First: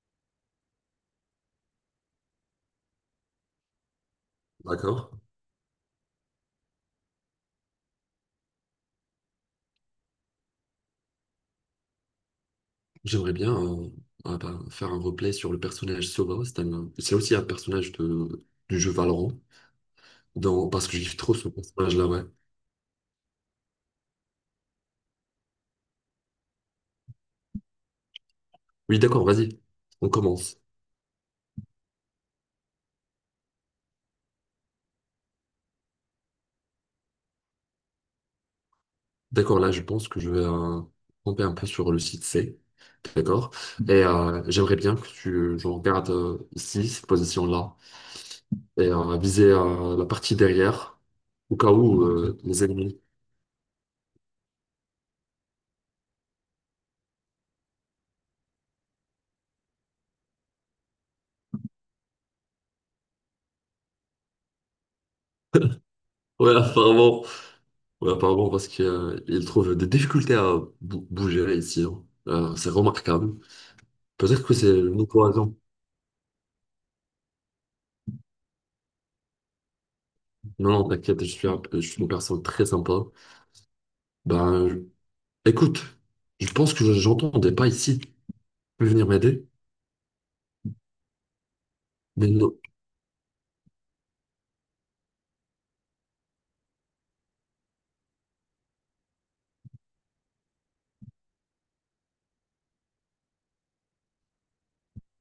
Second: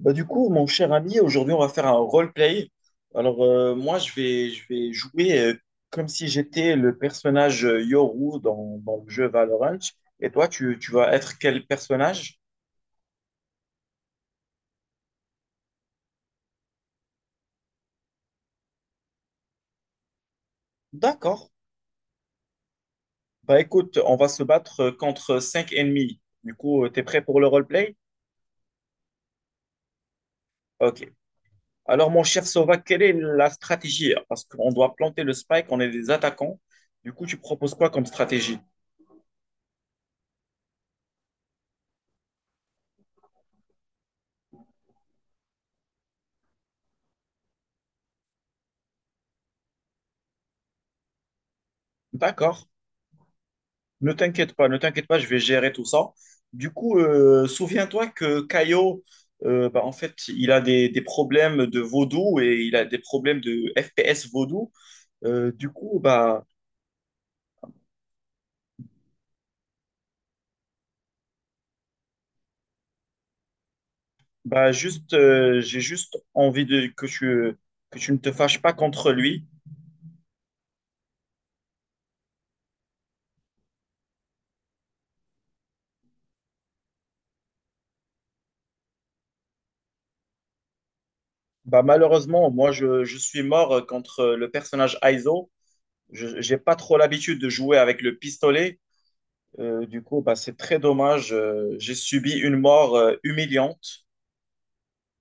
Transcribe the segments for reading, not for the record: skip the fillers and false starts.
Bah, du coup, mon cher ami, aujourd'hui, on va faire un roleplay. Alors, moi, je vais D'accord. jouer comme si j'étais le personnage Yoru dans le jeu Valorant. Et toi, tu vas être quel personnage? J'aimerais bien faire un replay sur le personnage Sova. C'est aussi un personnage du jeu Valorant. Parce que j'ai trop ce D'accord. personnage-là, ouais. Bah, écoute, on va se battre contre cinq ennemis. Du coup, t'es prêt pour le roleplay? Oui, d'accord, vas-y. On commence. Ok. Alors, mon cher Sova, quelle est la stratégie? Parce qu'on doit planter le spike, on est des attaquants. Du coup, tu proposes quoi comme stratégie? D'accord, là, je pense que je vais camper un peu sur le site C. D'accord. Et j'aimerais bien que tu je regarde ici, cette position-là. Et viser la partie derrière. Au cas où les D'accord. ennemis. Ne t'inquiète pas, ne t'inquiète pas, je vais gérer tout ça. Du coup, souviens-toi que Caio, en fait, il a des problèmes de vaudou et il a des problèmes de FPS vaudou. Euh, du coup, bah, Ouais, apparemment. Ouais, apparemment, parce qu'il trouve des difficultés à bouger ici, hein. C'est remarquable. Peut-être que c'est une juste, cohésion. J'ai juste envie de, que que tu ne te fâches pas contre lui. Non, non, t'inquiète, je suis une personne très sympa. Ben, je- écoute, je pense que j'entendais pas ici. Tu peux venir m'aider? Bah, Mais malheureusement, non. moi, je suis mort contre le personnage Aizo. Je n'ai pas trop l'habitude de jouer avec le pistolet. C'est très dommage. J'ai subi une mort humiliante.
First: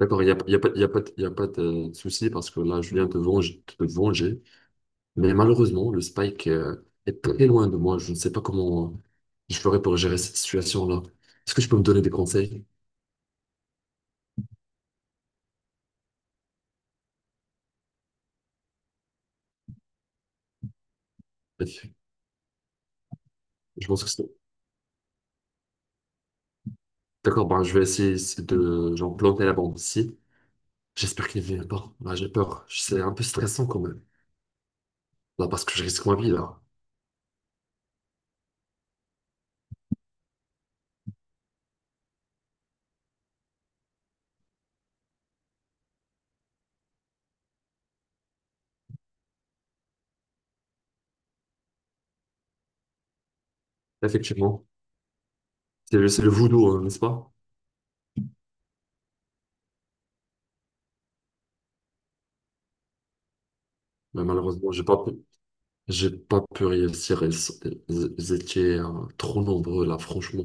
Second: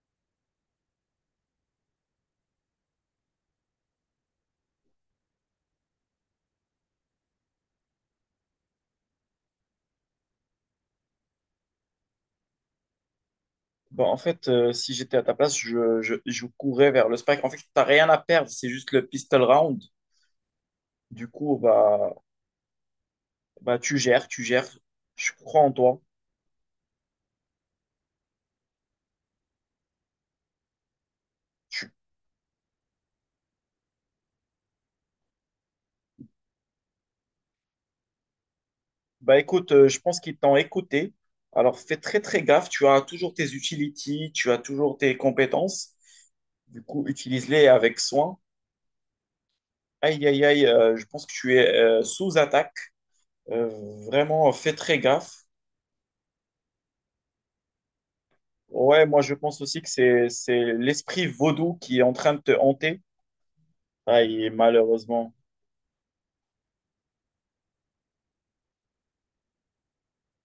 D'accord, il n'y a, y a pas, de- y a pas de souci parce que là, je viens te venger, te venger. Mais malheureusement, le Spike est très loin de moi. Je ne sais pas comment je ferais pour gérer cette situation-là. Est-ce que je peux me donner des conseils? Bon, en fait, si j'étais à ta place, je courais vers le spike. En fait, t'as rien à perdre, c'est juste le pistol round. Du coup, Je bah, tu pense que c'est... gères, tu gères. Je crois en toi. D'accord, ben, je vais essayer de genre, planter la bombe ici. J'espère qu'il ne vient Tu- pas. Là, j'ai peur. C'est un peu stressant quand même. Là, parce que je risque ma vie, là. Bah, écoute, je pense qu'ils t'ont écouté. Alors, fais très, très gaffe. Tu as toujours tes utilities, tu as toujours tes compétences. Du coup, utilise-les avec soin. Aïe, aïe, aïe, je pense que tu es sous attaque. Euh, vraiment, Effectivement. fais très gaffe. C'est le voodoo, hein, n'est-ce pas? Ouais, moi, je pense aussi que c'est l'esprit vaudou qui est en train de te hanter. Mais Aïe, malheureusement, j'ai pas... malheureusement. J'ai pas pu réussir. Ils étaient trop nombreux là, franchement.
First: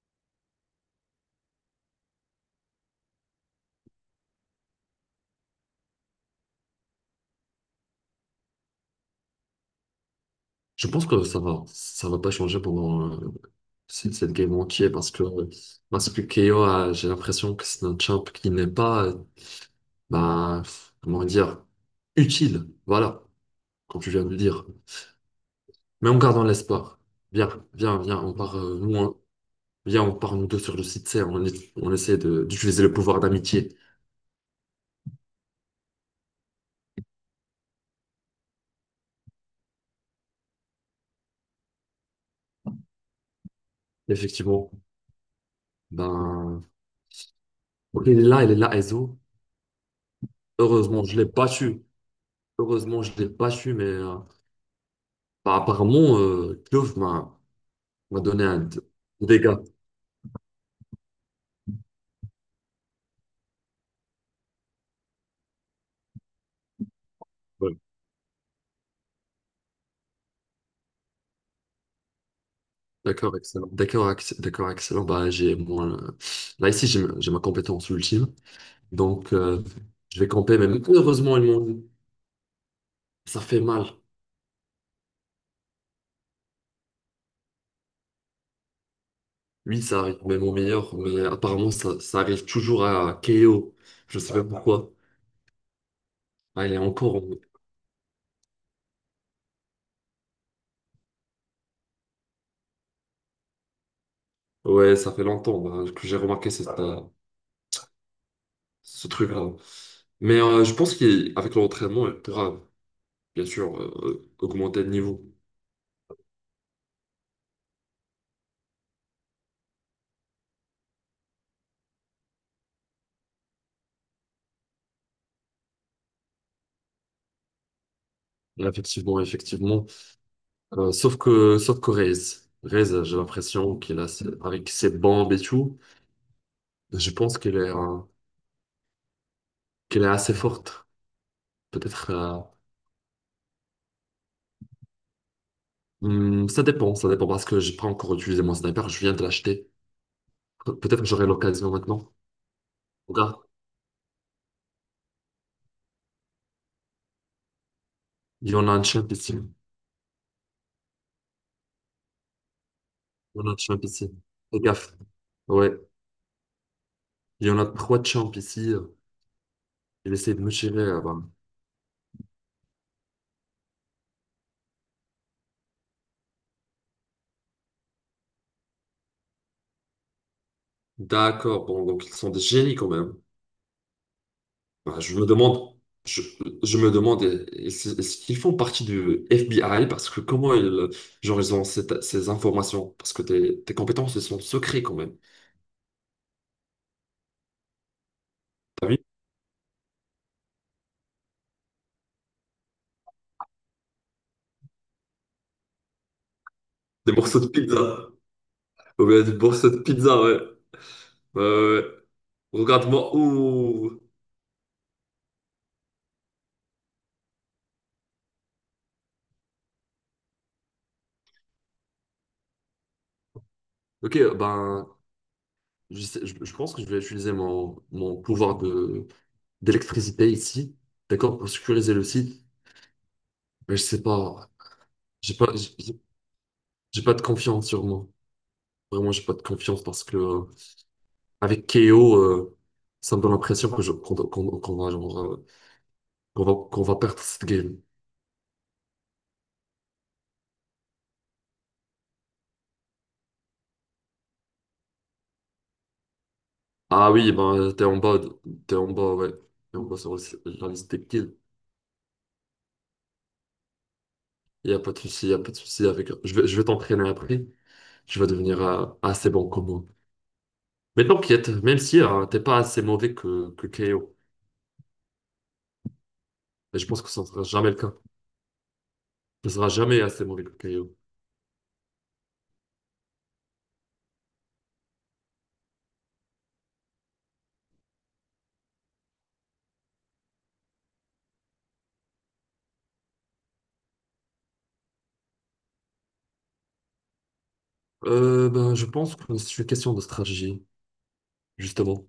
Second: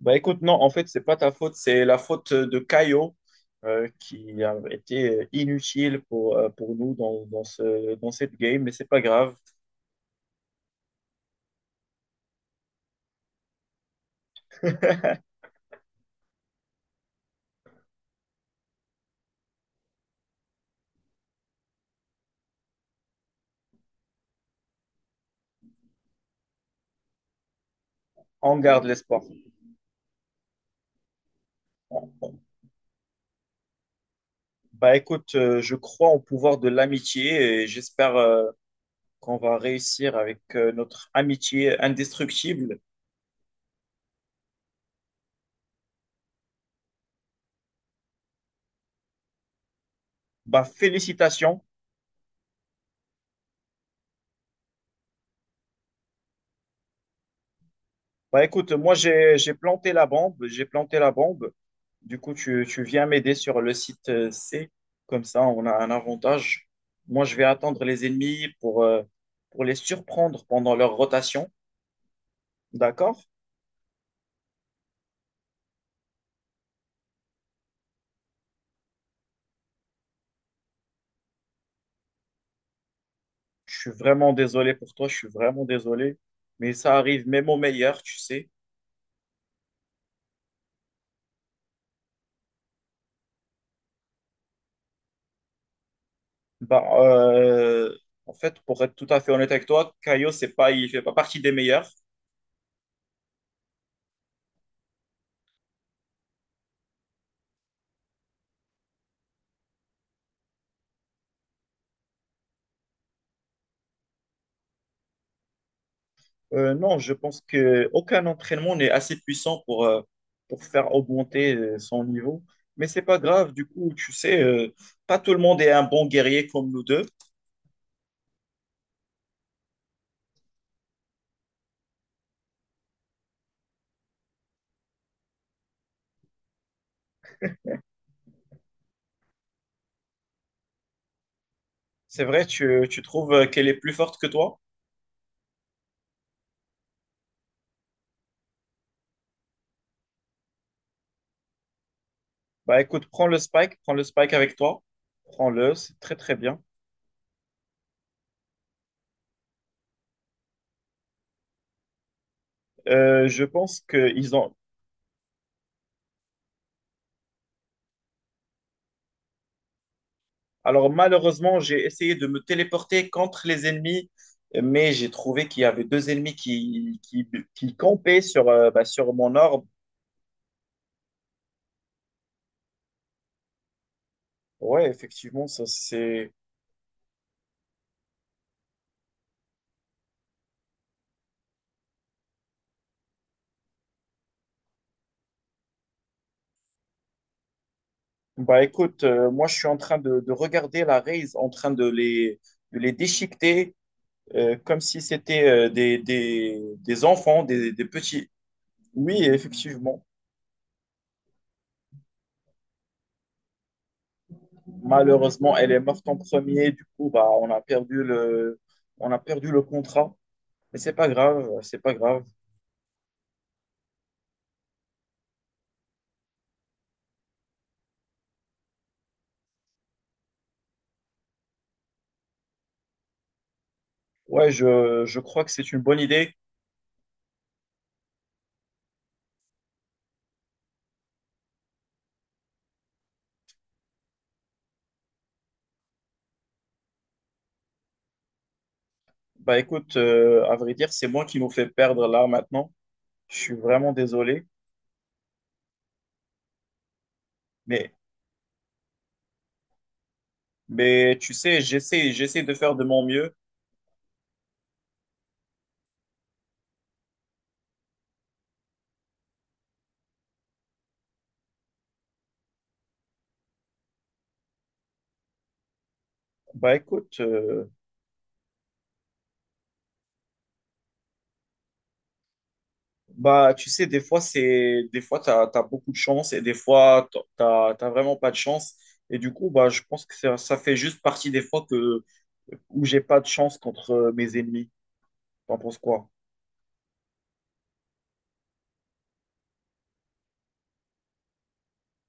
Bah écoute, non, en fait, c'est pas ta faute, c'est la faute de Caio qui a été inutile pour nous dans cette game, mais c'est pas grave. Je pense que ça va pas changer pendant cette game entière parce que KO, j'ai l'impression que c'est un champ qui n'est pas, bah, comment dire, utile. Voilà, comme tu viens de le dire. Mais en gardant l'espoir. Viens, viens, on part, On garde l'espoir. On part nous deux sur le site C. On essaie d'utiliser le pouvoir d'amitié. Bah écoute, je crois au pouvoir de l'amitié et j'espère qu'on va réussir avec notre amitié indestructible. Effectivement, ben, ok, il est là, Ezo. Bah Heureusement, je l'ai pas félicitations. su. Heureusement, je l'ai pas su, mais apparemment, Klov m'a Bah donné un écoute, moi j'ai dégât. planté la bombe, j'ai planté la bombe. Du coup, tu viens m'aider sur le site C, comme ça on a un avantage. Moi, je vais Ouais. attendre les ennemis pour les surprendre pendant leur rotation. D'accord? D'accord, excellent. D'accord, excellent. Là ici, j'ai ma compétence ultime, donc je vais camper. Mais heureusement, ils m'ont dit, ça fait Je mal. suis vraiment désolé pour toi, je suis vraiment désolé. Mais ça arrive même au meilleur, tu sais. Oui, ça arrive, même au meilleur. Mais apparemment, ça arrive toujours à KO. Je sais pas pourquoi. Ah, il est Bah, encore euh, en fait, pour être tout à fait honnête avec toi, Caio, c'est pas, il fait pas partie des meilleurs. Ouais, ça fait longtemps bah, que j'ai remarqué ce truc-là. Mais je pense qu'avec l'entraînement, il pourra bien sûr augmenter le niveau. Non, je pense que aucun entraînement n'est assez puissant pour faire augmenter son niveau. Mais c'est pas grave, du coup, tu sais, pas tout le monde est un bon guerrier comme nous deux. Effectivement, effectivement. Sauf que Reyes, Reyes, j'ai l'impression qu'il a, avec ses bombes et tout, je pense qu'elle est assez forte. Peut-être, C'est vrai, tu trouves qu'elle est plus forte que toi? hmm, ça dépend parce que j'ai pas encore utilisé mon sniper, je viens de l'acheter. Peut-être que j'aurai l'occasion maintenant. Bah écoute, Regarde, prends le Spike avec toi. Prends-le, c'est très très bien. il y en a un champ ici. Il y Je en a un champ pense ici. qu'ils ont… Fais gaffe. Ouais, il y en a trois champs ici. Il essaie de me tirer, Alors bah. malheureusement, j'ai essayé de me téléporter contre les ennemis, mais j'ai trouvé qu'il y avait deux ennemis qui campaient sur, sur mon orbe. D'accord, bon, donc ils sont des génies quand même. Ouais, Bah, je me effectivement, ça demande, je, c'est… je me demande, est-ce qu'ils font partie du FBI? Parce que comment ils, genre, ils ont ces informations? Parce que tes compétences, elles sont secrets quand même. Bah T'as vu? écoute, moi je suis en train de regarder la raise, en train de les déchiqueter comme si c'était des Des morceaux enfants, de des pizza. petits. Ou bien Oui, des morceaux de effectivement. pizza, ouais. Ouais, ouais, ouais. Regarde-moi. Ouh. Malheureusement, elle est morte en premier. Du coup, on a perdu le contrat. Mais c'est pas grave, c'est pas grave. Ok, ben, je pense que je vais utiliser mon pouvoir d'électricité ici, d'accord, pour sécuriser le site. Mais je sais pas, Ouais, je j'ai crois pas, que c'est une bonne idée. j'ai pas de confiance sur moi. Vraiment, j'ai pas de confiance parce que avec KO, ça me donne l'impression que je qu'on qu'on- qu'on va genre, qu'on va perdre cette game. Bah écoute, à vrai dire, c'est moi qui nous fais perdre là maintenant. Je suis vraiment désolé. Ah oui, Mais, t'es en bas, ouais, t'es en bas sur la liste des mais tu kills. sais, j'essaie de faire de mon mieux. Il y a pas de souci, il y a pas de souci avec. Je vais t'entraîner après. Tu vas devenir assez bon comme moi. Mais t'inquiète, même si t'es pas assez mauvais que KO, Bah et je pense que écoute, ça ne sera euh, jamais le cas. Tu ne seras jamais assez mauvais que KO. Bah, tu sais, des fois, t'as beaucoup de chance et des fois, t'as vraiment pas de chance. Et du coup, bah, je pense que ça fait juste partie des fois que, où j'ai pas de chance contre mes ennemis. T'en penses quoi? Ben, je pense que c'est une question de stratégie, justement.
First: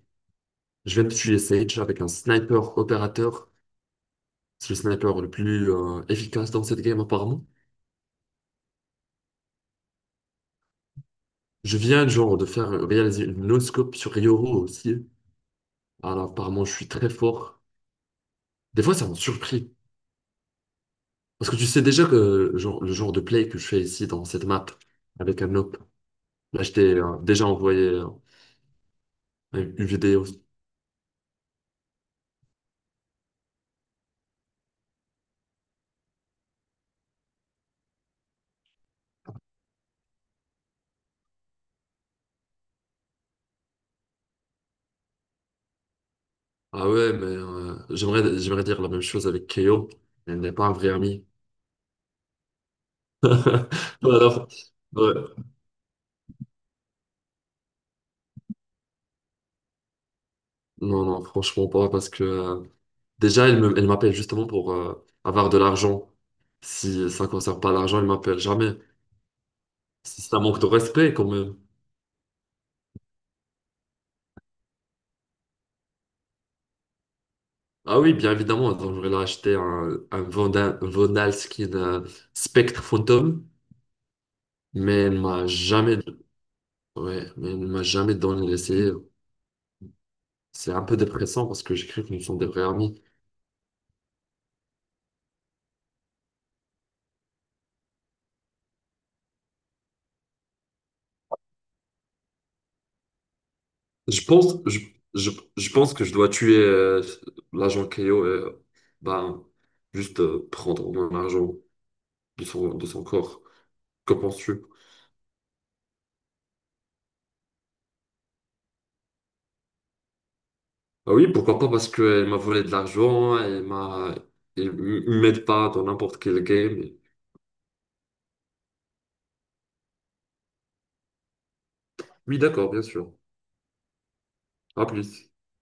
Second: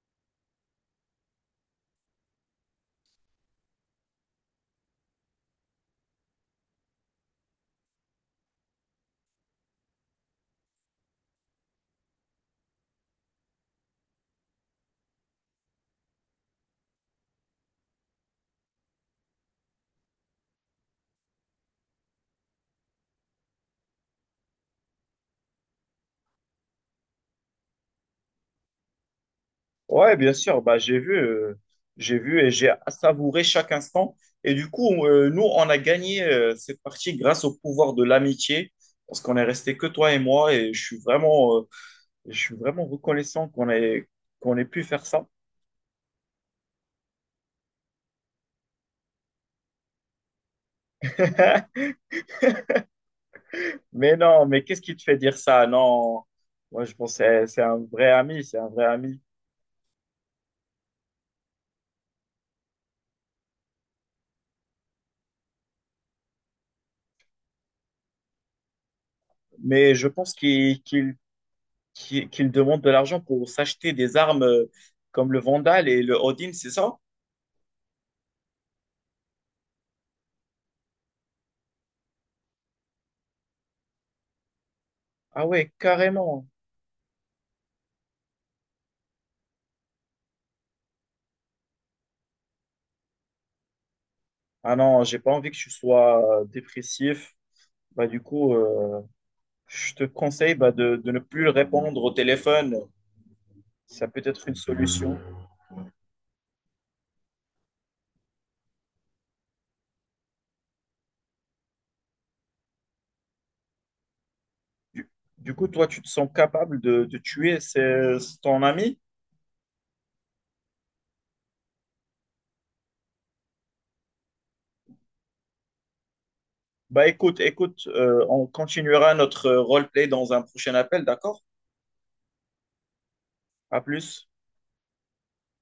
Je vais me tuer Sage avec un sniper opérateur. C'est le sniper le plus efficace dans cette game apparemment. Je viens genre de faire réaliser une no-scope sur Yoru aussi. Alors apparemment je suis très fort. Des fois ça m'a surpris. Parce que tu sais déjà que genre, le genre de play que je fais ici dans cette map avec un op. Là je t'ai déjà envoyé une Ouais, vidéo. bien sûr. Bah, j'ai vu et j'ai savouré chaque instant. Et du coup, nous, on a gagné cette partie grâce au pouvoir de l'amitié, parce qu'on est resté que toi et moi. Et je suis vraiment reconnaissant qu'on ait pu faire ça. Ah ouais mais j'aimerais dire la même chose avec KO. Elle n'est pas un vrai ami. Mais non, Alors, mais qu'est-ce qui te ouais. fait dire ça? Non, moi je pense que c'est un vrai ami, c'est un vrai ami. Non, non, franchement pas, parce que déjà, elle m'appelle justement pour avoir de l'argent. Si ça ne concerne pas l'argent, elle m'appelle jamais. Mais je Si pense ça manque de respect, quand même. Qu'il demande de l'argent pour s'acheter des armes comme le Vandal et le Odin, c'est ça? Ah oui, bien évidemment. Donc, j'aurais là acheté un Vonal Skin Spectre Phantom, mais elle Ah m'a ouais, jamais, carrément. ouais, mais elle m'a jamais donné l'essayer. C'est un peu dépressant parce que j'ai cru que nous sommes des vrais amis. Ah non, j'ai pas envie que tu sois dépressif. Bah du coup, je te conseille bah, de ne plus répondre au téléphone. Ça peut Je être une pense, je, solution. je, je pense que je dois tuer l'agent Keo et ben, juste prendre mon argent de de son corps. Que penses-tu? Du, du coup, toi, tu te sens capable de tuer ton ami? Ah oui, pourquoi pas, parce qu'elle m'a volé de l'argent, elle m'aide pas dans n'importe quel game. Bah écoute, écoute, on continuera notre roleplay dans un prochain appel, d'accord? Oui, d'accord, bien sûr. À plus. À plus.